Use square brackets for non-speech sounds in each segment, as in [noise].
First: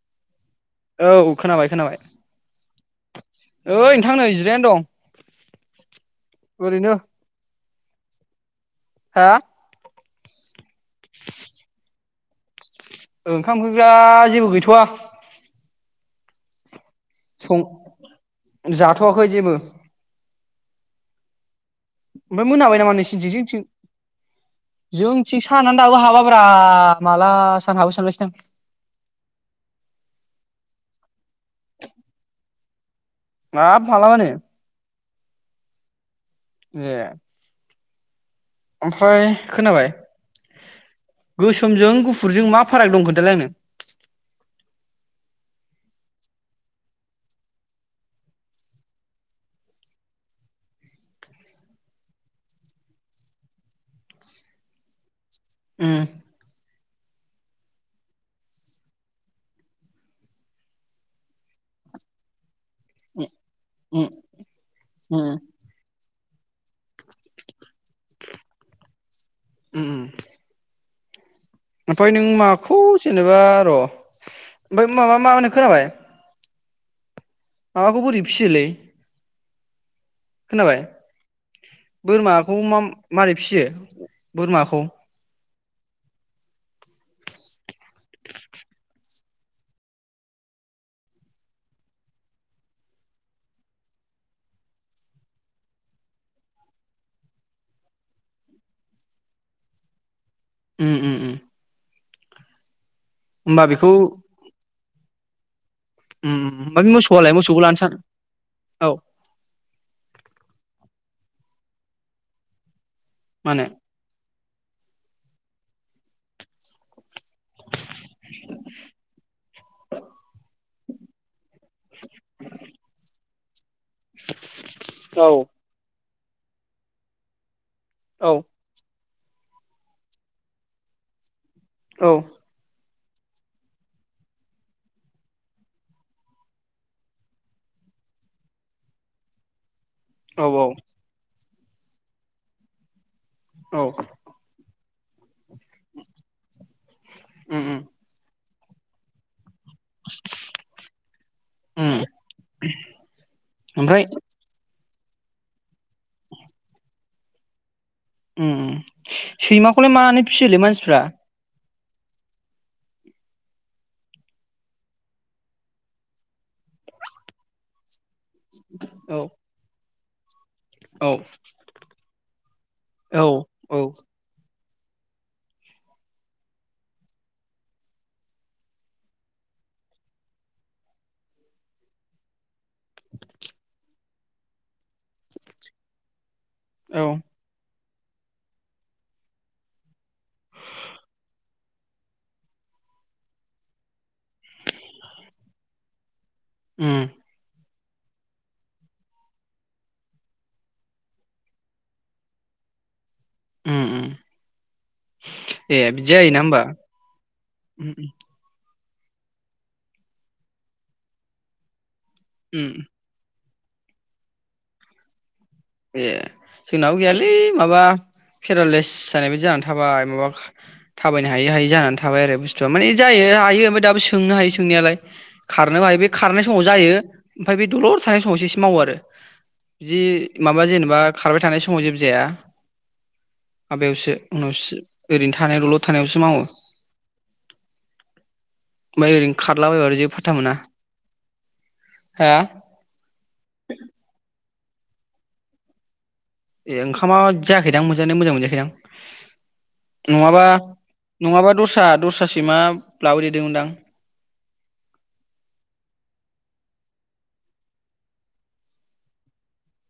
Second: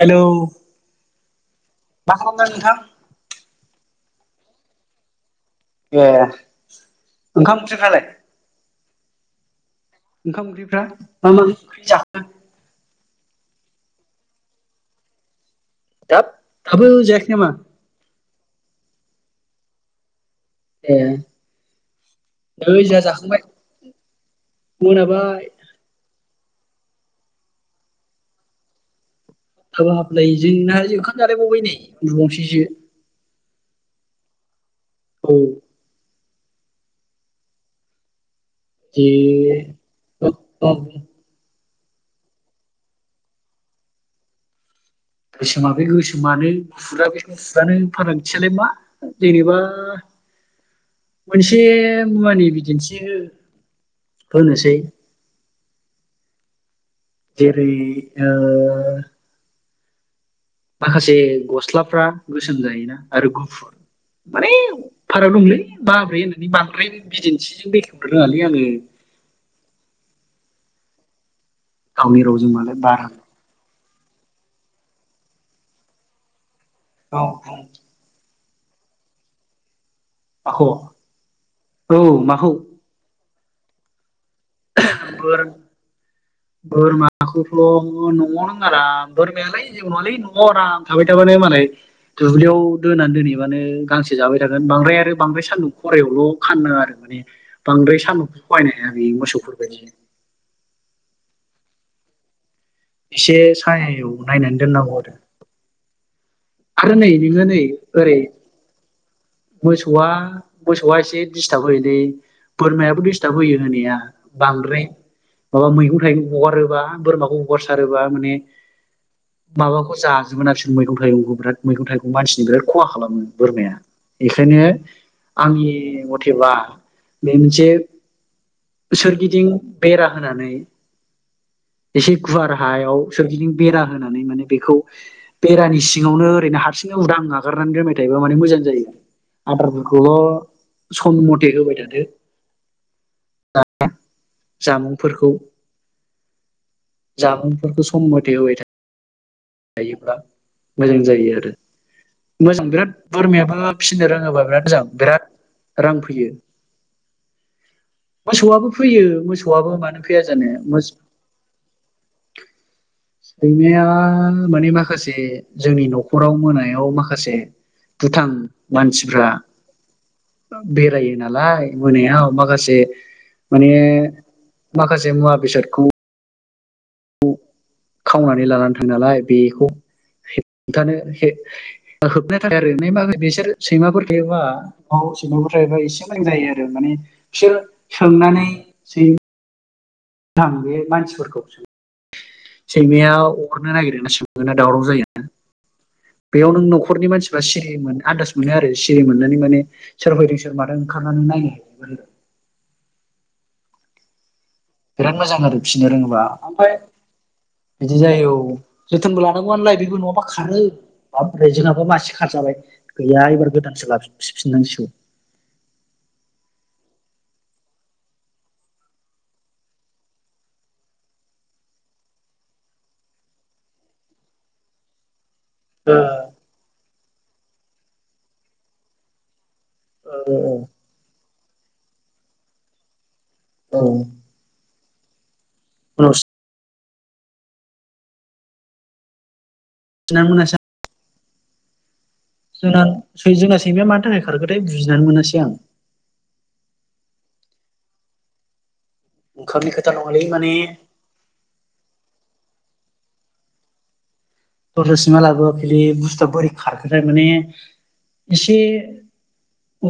Hello औ खोनाबाय खोनाबाय मा खालामदों नोंथां? थां नै जिरायनानै दं। ए ओरैनो ओंखाम [unintelligible] हा ओंखाम ओंख्रिफ्रा मा मा ओंख्रि जा [inaudible] ओंखाम ओंखिफ्रा जेबो गैथ'वा दाब दाबो जायाखै नामा? सं जाथ'वाखै जेबो ए ओमफाय मोनाबाय नै नामा जोंहा नोंसिनथिं जाखांबाय जोंथिं मोनाबाय जोंथिं सानानो दाबो हाबाब्रा माला सान हाबो सानगासिनो आं। दाबो हाबलाय जोंना ओंखाम जालायबावबाय नै उन्दुबावसैसो माब मालाबानो? औ ए ए ओमफ्राय सोमजों गुफुरजों मा फाराग दं खोन्थालाय आंनो? गोसोमा बे गोसोमानो गुफुरा बे गुफुरानो फारागथियालाय मा जेनेबा मोनसे मुवानि बिदिन्थि हो होनोसै। उ जेरै ओ माखासे गस्लाफ्रा गोस सोम जायोना आरो गुफुर उम माने उम फाराग दंलै माब्रै हो बांद्राय बिदिन्थिजों बेखेवनो रोङालै आङो। उ उम ओमफाय गावनि नों रावजों मालाय माखौ बारा जेनेबा र' ओमफाय माबा मा होनो खोनाबाय? औ माबाखौ बोरै फियोलै खोनाबाय बुं माखौ औ माखौ बोरमाखौ मा मारै फियो बोरमाखौ बोर बोरमाखौथ' न'आव नों आराम बोरमायालाय जेबो नङालै न'आव आराम थाबाय थाबानो मालाय दुब्लियाव दोनानै दोनहैबानो गांसो जाबाय थागोन बांद्राय आरो बांद्राय सान्दुं खरायावल' खानो नाङा आरो माने बांद्राय सान्दुंखौ सहायनो हाया बे मोसौ फोरबादि उ उ उ इसे होमबा बेखौ सायायाव उम नायनानै दोननांगौ आरो उम होमबा बे आरो नै मोसौआलाय नोङो मोसौखौ नै लानो सान ओरै औ मोसौआ मोसौआ एसे दिसथाब होयोलै बोरमाया दिसथाब मा होयो होनो होनाया। बांद्राय माबा मैगं थाइगं हगारोबा बोरमाखौ हगारसारोबा माने माबाखौ जाजोबगोनना बेसोर मैगं थाइगंखौ। बिराद मैगं थाइगं मानसिनि बिराद खहा खालामो। बोरमाया। बेखायनो औ आंनि मथैबा बे मोनसे औ सोरगिदिं बेरा होनानै औ एसे गुवार हायाव सोरगिदिं बेरा होनानै माने बेखौ बेरानि सि यावनो ओरैनो हारसिंनो उदां नागारनानै दोनबाय थायोबा माने मोजां जायो। आदार औ खौल' सम थै होबाय थादो। औ जामुंफोरखौ उम उम जामुंफोरफोरखौ सम मथे होबाय जायोब्ला मोजां जायो आरो उम मोजां बिराद बोरमायाबो ओमफ्राय फिसिनो रोङोबा बिराद मोजां। बिराद रां फैयो। उम मोसौआबो उम फैयो मोसौआआबो सैमाखौलाय मानो फैया फियोलै जानो मानसिफ्रा सैमाया माने माखासे जोंनि न'खराव मोनायाव माखासे दुथां औ मानसिफ्रा बेरायो औ नालाय मोनायाव। [unintelligible] बे औ माने औ माखासे मुवा बेसादखौ खावनानै लानानै थाङो नालाय। बेखौ होबथानो होबथ थाब आरो बिसोर सैमाफोर थायोबा सैमाफोर थायोबा एसे मोजां जायो आरो। ओ माने औ सोंनानै सै आं बे मानसिफोरखौ सैमाया अरनो नागिरोना सोङोना दावराव जायो। बेयाव नों उम न'खरनि मानसिफ्रा सिरि मोनो। आनदास मोनो आरो सिरि मोननानै माने सोर फैयदों सोर मादों ओंखारनानै नायो। उ उम बिराद मोजां आरो ए फिसिनो बिदि रोङोबा जायोना होमबा ओमफ्राय बिदि उम जायो औ। जोथोनबो लानांगौआ नलाय बेबो नङाबा खारो ओमफ्राय जोंनाबो मासे खारजाबाय उम गैया एबार गोदानसो लाफिन सिननांसिगौ। ए जोंनाबो गैयालै माबा पेरालाइस जानाय बादि जानानै थाबाय, माबा थाबायनो हायै हायै जानानै थाबाय आरो बुस्थुआ माने जायो हायो ओमफ्राय दाबो सोंनो हायो सोंनायालाय। खारनोबो ओ हायो बे खारनाय समाव जायो। ओमफाय बे दलर थानाय समावसो एसे मावो आरो जि माबा ओ जेनेबा खारबाय थानाय समाव जेबो जाया। औ आबायावसो उनावसो ओरैनो थानायलल' उनाव थानायावसो मावो। ओमफाय ओरै खारला बायबा जेबो फाथा मोना। हा सुनां सै जोंना सैमाया मानि थाखाय खारगोन बै बुजिनानै मोनासै आं। ए ओंखामा जायाखैदां मोनजानाया मोजां मोनजायाखैदां? ओंखारनि खोथा नङालै नङाबा माने नङाबा दस्रा दस्रा सैमा लाबो हैदोंमोनदां? दस्रा सैमा लाबोआखैलै बुस्थुआ बोरै खारखोथाय माने एसे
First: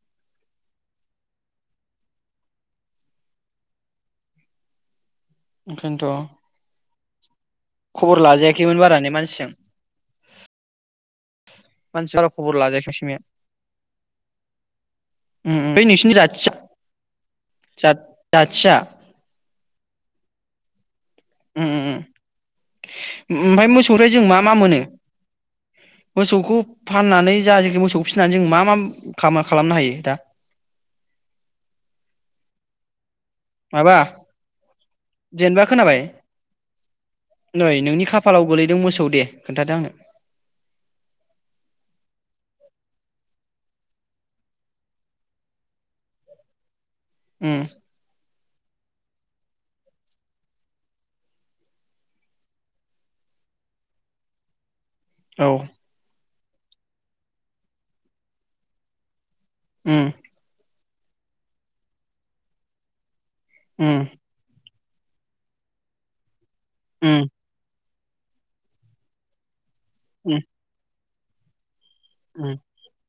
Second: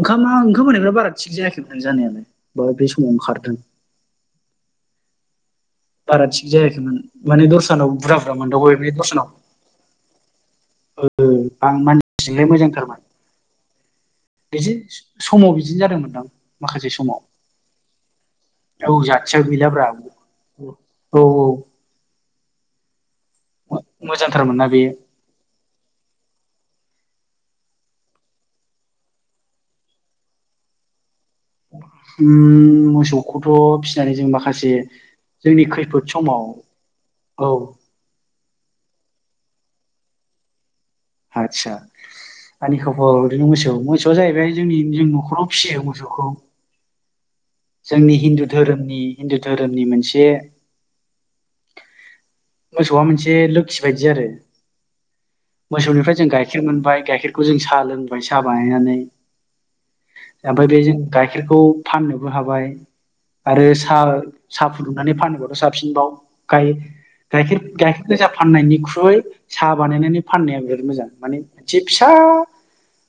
ओंखामा ओंखाम होनायफोरा बारा थिग जायाखैमोन जानायालाय, बाय बे समावनो खारदों। ओंखायनोथ' बारा थिग जायाखैमोन। माने दस्रानाव बुरजा खबर बुरजा मोनदावबाय लाजायाखैमोन बे बारा ने दसानाव। मानसिजों ओ ओ आं मानसि बारा मानसिजोंलाय खबर लाजायाखै मोजांथारमोन। सैमाया बिदि समाव उम उम बिदिनो बै नोंसिनि जादोंमोनदां जाथिया माखासे समाव। जा जाथिया औ जाथियाव गै जाब्राब ओ औ औ उम उम ओमफाय मोसौरि जों मा मा मोजांथारमोनना मोनो? बे मोसौखौ फाननानै जा जिखो मोसौखौ फिसिनानै जों मा मा खामो खालामनो हायो दा? उम मोसौ खौथ' माबा फिसिनानै जों माखासे जेनेबा जोंनि खोनाबाय खैफोद समाव, औ खा फालाव गोलैदों मोसौ दे खोन्थादो आंनो। आदसा आंनि खबर ओरैनो मोसौ मोसौआ जाहैबाय जोंनि जों न'खराव फिसियो मोसौखौ। उम जोंनि हिन्दु धोरोमनि हिन्दु धोरोमनि मोनसे मोसौआ मोनसे लोखि बायदि आरो औ मोसौनिफ्राय जों गाय खेर मोनबाय गाइखेरखौ जों साह लोंबाय साह बानायनानै उम ओमफाय बे जों गाइखेरखौ फाननो बो हाबाय आरो उम साह साह फुदुंनानै फानोबाथ साबसिनबाव गाय उम गायखेर गाय गोजा फाननायनिख्रुइ साहा बानायनानै फाननाया बिराद मोजां माने जि फिसा ओम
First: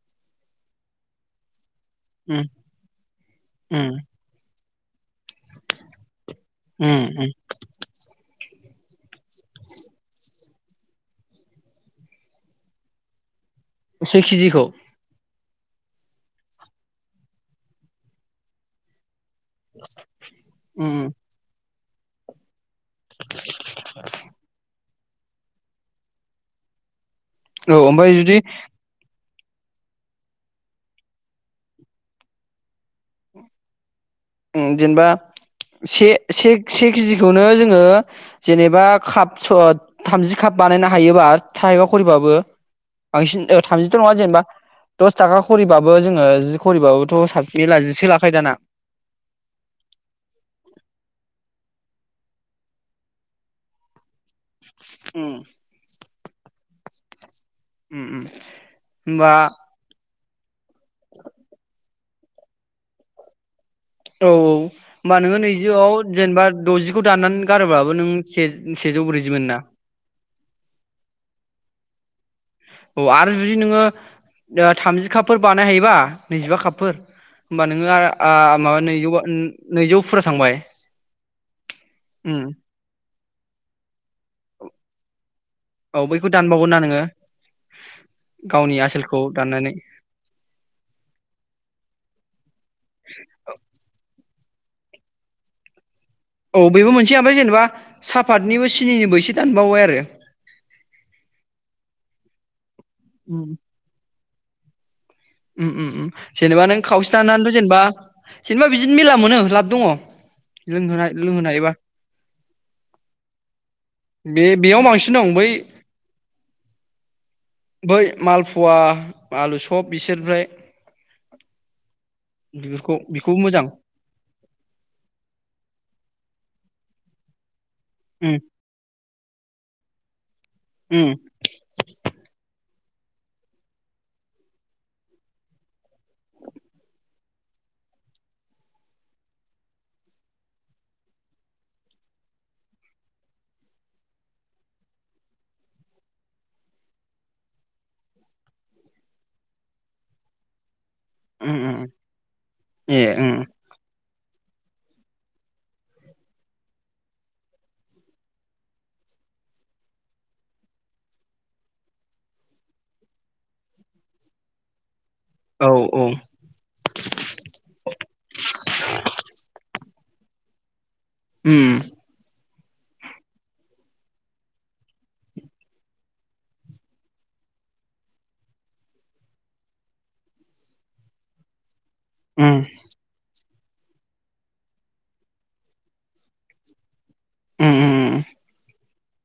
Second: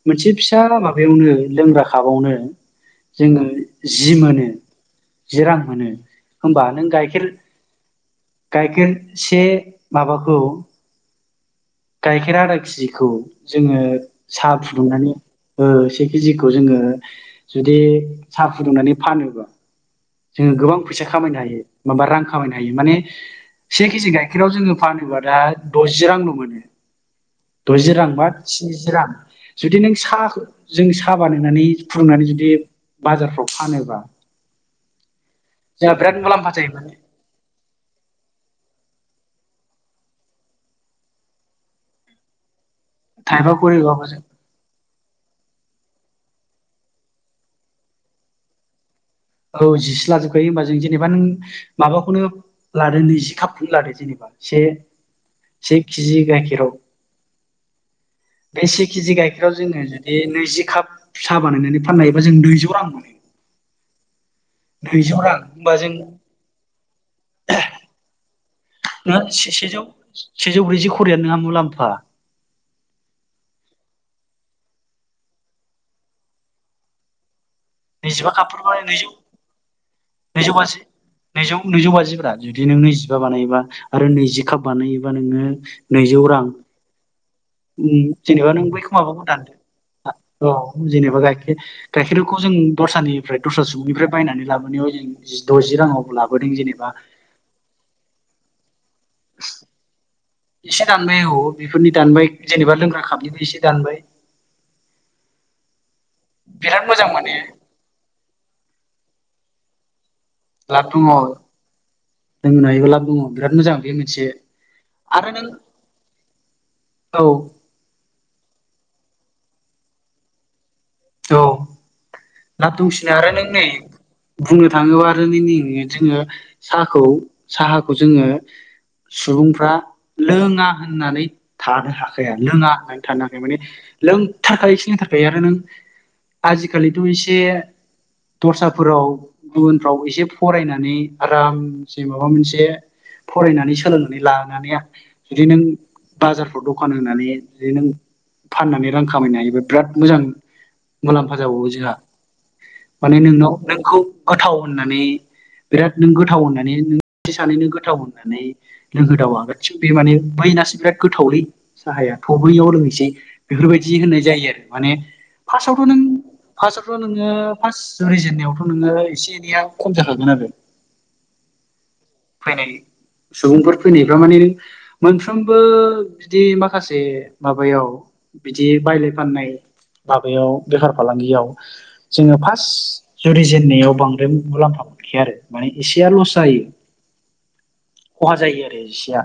मोनसे फिसा माबायावनो लोंग्रा हाबावनो उम जोङो उम जि मोनो जि रां मोनो होमबा नों उम गाइखेर उम गायखेर से माबाखौ गाइखेर आधा खिजिखौ जोङो से साहा केजिखौ फुदुंनानै ओ से केजिखौ जोङो जुदि साह फुदुंनानै फानोबा जोङो गोबां उम फैसा खामायनो हायो माबा रां खामायना हायो माने से केजि गाइखेर आव जोङो फानोबा दा द'जि रांल मोनो औ दजि रां ओमफ्राय बा जुदि स्निजि रां जुदि नों साह जों साह बानायनानै फुदुंनानै जुदि बाजारफ्राव फानोबा जेनेबा जोंहा से बिराद से मुलाम्फा जायो से माने केजिखौनो जोङो जेनेबा खाप स थामजि खाप बानायनो हायोबा थाइबा खरिबाबो बांसिन थाइबा थामजिथ' खरिबाबो नङा जों जेनेबा दस थाखा खरिबा बो जोङो जि खरिबाबोथ' साब [unintelligible] जि सो लाखायो दाना औ जिसो लाजोबखायो होमबा जों जेनेबा नों माबाखौनो लादो नैजि खापखौनो लादो जेनेबा से उम से खिजि गाइखे उम उम [unintelligible] बे से केजि होमबा गाइखेराव जोङो जुदि बे नैजि काप सा बानायनानै फाननो हायोबा जों नैजौ रां मोनो। औ औ होमबा नैजौ नोङो रां होमबा जों नैजौआव जेनेबा द'जिखौ दाननानै गारोबाबो नों से-सेजौ ब्रैजि मोनो ना। सेजौ फा। औ आरो जुदि नोङो ओ थामजि कापफोर बानाय हायोबा नैजिबा कापफोर होमबा नोङो आरो आ नैजिबा माबा कापफोरबालाय नैजौ नैजौ फुरा नैजौ थांबाय बाजि नैजौ नैजौ बाजिब्रा उम जुदि नों नैजि बा बानायोबा आरो नैजि काप बानायोबा नोङो औ नैजौ बैखौ रां दानबावगोन ना नोङो उम जेनेबा नों गावनि बैखौ आसोलखौ माबाबो दाननानै दानदो औ जेनेबा गाइखेर गाइखेरखौ जों दस्रानिफ्राय दस्रा सुबुंनिफ्राय बा बायनानै लाबोनायाव जों जि द'जि रांआव औ बेबो मोनसे ओमफ्राय जेनेबा सा फादनिबो सि सिनिनिबो एसे दानबावबाय आरो। एसे दानबाय औ बेफोरनि दानबाय जेनेबा लों कापनिबो उम एसे दानबाय उम उम उम। जेनेबा नों बिराद मोजां खावसे माने दानानैथ' जेनेबा जेनेबा बिदिनो मेरला मोनो लाब दङ'। लाब दङ' लोंहोनाय हायोबा लोंहोनो हायोबा लाब दङ'। बिराद मोजां बे मोनसे बे बेयाव बांसिन दं आरो नों बै औ। बै माल फुवा आलु सब बिसोरनिफ्राय औ लाब बेफोरखौ दंसिनो आरो बेखौबो नों नै मोजां बुंनो थाङोबा आरो नों नै जोङो साहाखौ साहाखौ जोङो उम सुबुंफ्रा लोङा उम होननानै थानो हाखाया लोङा थानोहाखाया माने लोंथारखायो खि लोंथारखायो आरो नों आजिखालिथ' एसे दस्राफोराव गुबुनफ्राव एसे फरायनानै आरामसे माबा मोनसे फरायनानै सोलोंनानै लानानै आरो जुदि नों बाजारफ्राव दखान होनानै जुदि नों फाननानै रां खामायनो हायोबा बिराद मोजां मुलाम्फा उम जाबावो उम जोंहा। ए माने उम नोंनाव नोंखौ गोथाव होननानै बिराद नों गोथाव होननानै नों सानैनि गोथाव होननानै लोंहोदावबा गासिबो बे माने बैनासो बिराद गोथावलै साहाया थ' बैयाव लोंहैसै बेफोरबायदि होननाय जायो आरो माने औ फार्स्टआवथ' नों औ फार्स्टआवथ' नोङो फार्स्ट जुरिजेननायावथ' नोङो एसे एनैया होनजाखागोन आरो। उम। फैनाय सुबुंफोर फैनायफ्रा माने नों मोनफ्रोमबो बिदि माखासे माबायाव बिदि बायलाय फाननाय माबायाव बेफार फालांगियाव जोङो उम फास जुरि जेननायाव बांद्राय मुलाम्फा मोनखाया आरो माने एसेया लस जायो। उम खहा जायो आरो इसिया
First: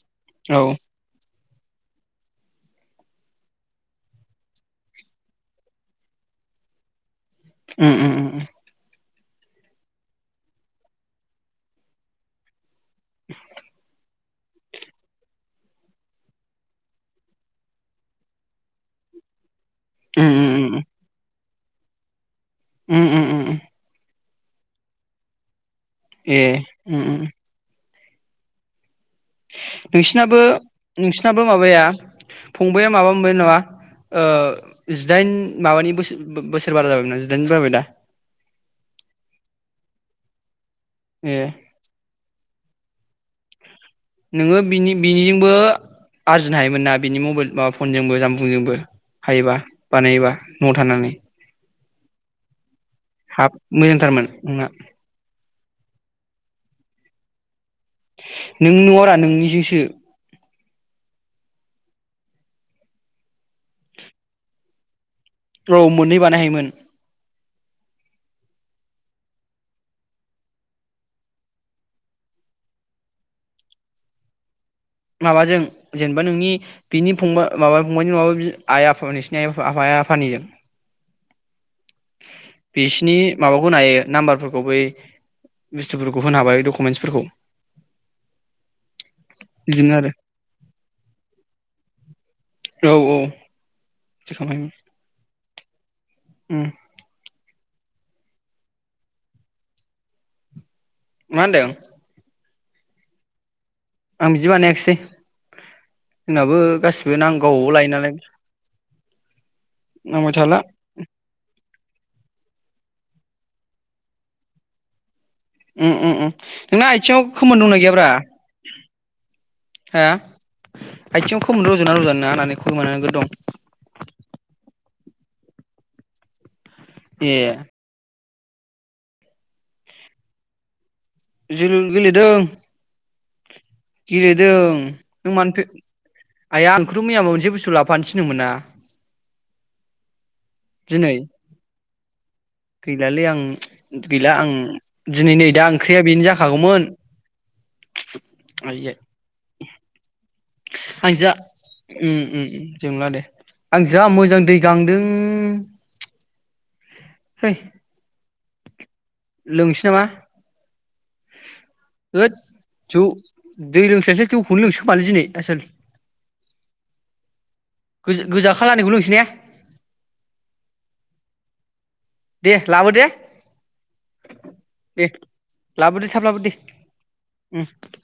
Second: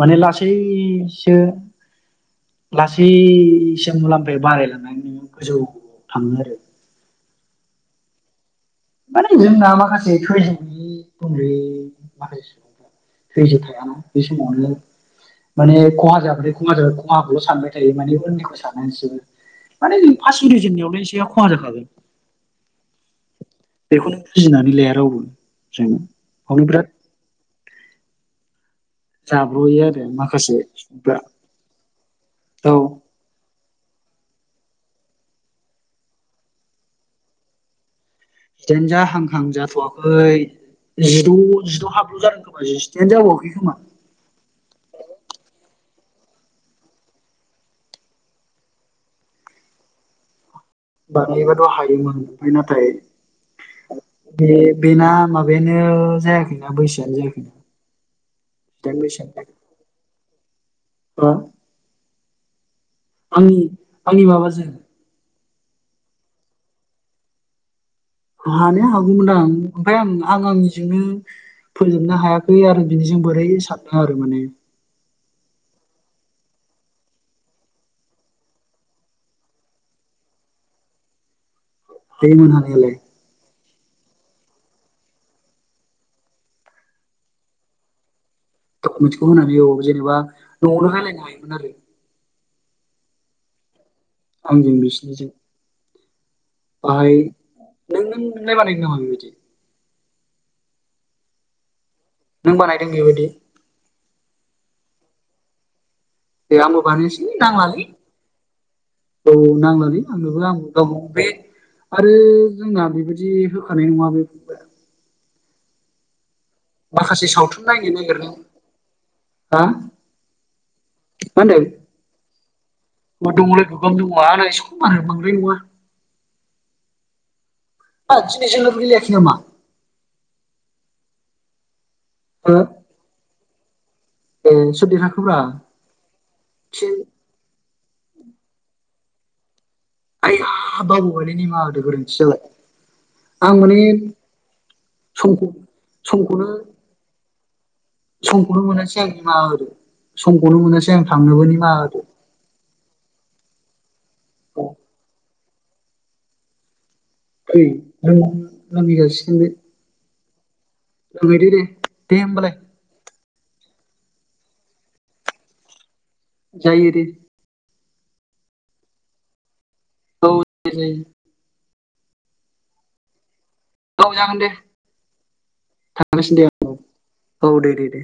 माने औ लासैसो लासैसो मुलाम्फाया बारायलांनानै गोजौ थाङो आरो। उम उम उम। माने जोंना माखासे धैज' गोयै उन्दै माखासे सुबुं धैज' थायाना बे समावनो माने खहा जाबाथाय खहा जाब खहाखौल' सानबाय थायो माने उननिखौ साना एसेबो। माने उम फास उम खुलिजेनायावलाय इसे खहा जाखागोन। उम उम उम। बेखो बुजिनानै लाया रावबो जों एह बेयावनो बिराद उम उम। जाब्र'यो आरो नोंसिनाबो माखासेफ्रा नोंसिनाबो माबाया औ फंबाया माबा मोनबाय नामा? ओ जिदाइन माबानि बोसो बो-बो-बोसोर बारा जाबायमोनना जिदाइन बारबाय दा? जिदाइन जा हांहां जाथ'वाखै। जिद' ए जिद' हाबल जादों [unintelligible] खोमा नोङो बिनि बिनिजोंबो आरजिनो हायोमोन ना बिनि मबेल माबा फनजोंबो जामबुंजोंबो हायोबा बानायोबा न'आव थानानै बानायनोथ' हायो ओमफाय नाथाय हाफ मोजांथारमोन नोंना बियो जायाखैना बैसोआनो जायाखैना। नों न'ङारा नोंनिजोंसो र'आंनि आंनि माबाजों औ मोननै बानाय हायोमोन। हानो हागौमोन आं ओमफ्राय आं आं आंनिजोंनो फोजोबनो हायाखै आरो बिनिजों बोरै सानदों आरो माने। माबाजों जेनेबा नोंनि बिनि फंबा माबा फंबायनि नङाबा बि आइ आफा नोंसिनि आइ आफा आफा आफानिजों बै मोनहानियालाय बिसिनि माबा खौ होनो हायो नाम्बारफोरखौ बै बुस्थुफोरखौ होनो हाबाय दकुमेन्सफोरखौ मोनसेखौ होनो हायो औ जेनेबा न'आवनो रायलायनो हायोमोन आरो। औ औ। बिदि खालामबायमोन आंजों बिसिनिजों। उम बाहाय [unintelligible] मा होनदों नों बानायदों बेबायदि आं बिदि बानायाखिसेै दे आंबो बानायनोसै नांलालै औ नांलालै नांबाय आंनोबो आं थाला गाव बे आरो जोंना बेबायदि होखानाय नङा उम उम उम। नोंना आथिङाव माखासे खोमोन सावथुन दंना नायनो गैयाब्रा नागिरनो हा हो मा आथिङाव खोमोन होनदों रज'यो ना रजआ नोंना आंना खोमोनानो नोगोर दं। है नङा ए ओइ दिनै जोलुर गेलेआखै नामा जों गेलेदों। हो ए गेलेदों सोर नों देरहाखोब्रा मानो फैया आइया फिन नोंखौथ' मैया मोनसे बुस्थु लाबो फानो थिनदोंमोन ना आइया दिनै बावबोबायलै निमाहा होदो गोरोन्थि जाबाय गैलालै आं गैला आं दिनै समखौ नै दा ओंख्रिया बेनो समखौनो जाखागौमोन। समखौनो मोनासै आं निमाहा होदो समखौनो मोनासै आं आ जा थांनोबो निमाहा होदो उम उम जेबो नङा दे [unintelligible] जा मोजां दै औ गांदों है ओइ औ लोंसै नामा [unintelligible] फैबाय था दे दे होद होमबालाय जौ दै लोंस्लायस्लाय जौखौनो लोंनोसै खोमालै दिनै आसोल जायो दे। गो-गोजा खालारनिखौ लोंसै ने औ जायो। दे लाबो दे औ जागोन दे दे लाबोदो थाब थांगांगासिनो लाबोदो दे औ औ उम दे दे दे।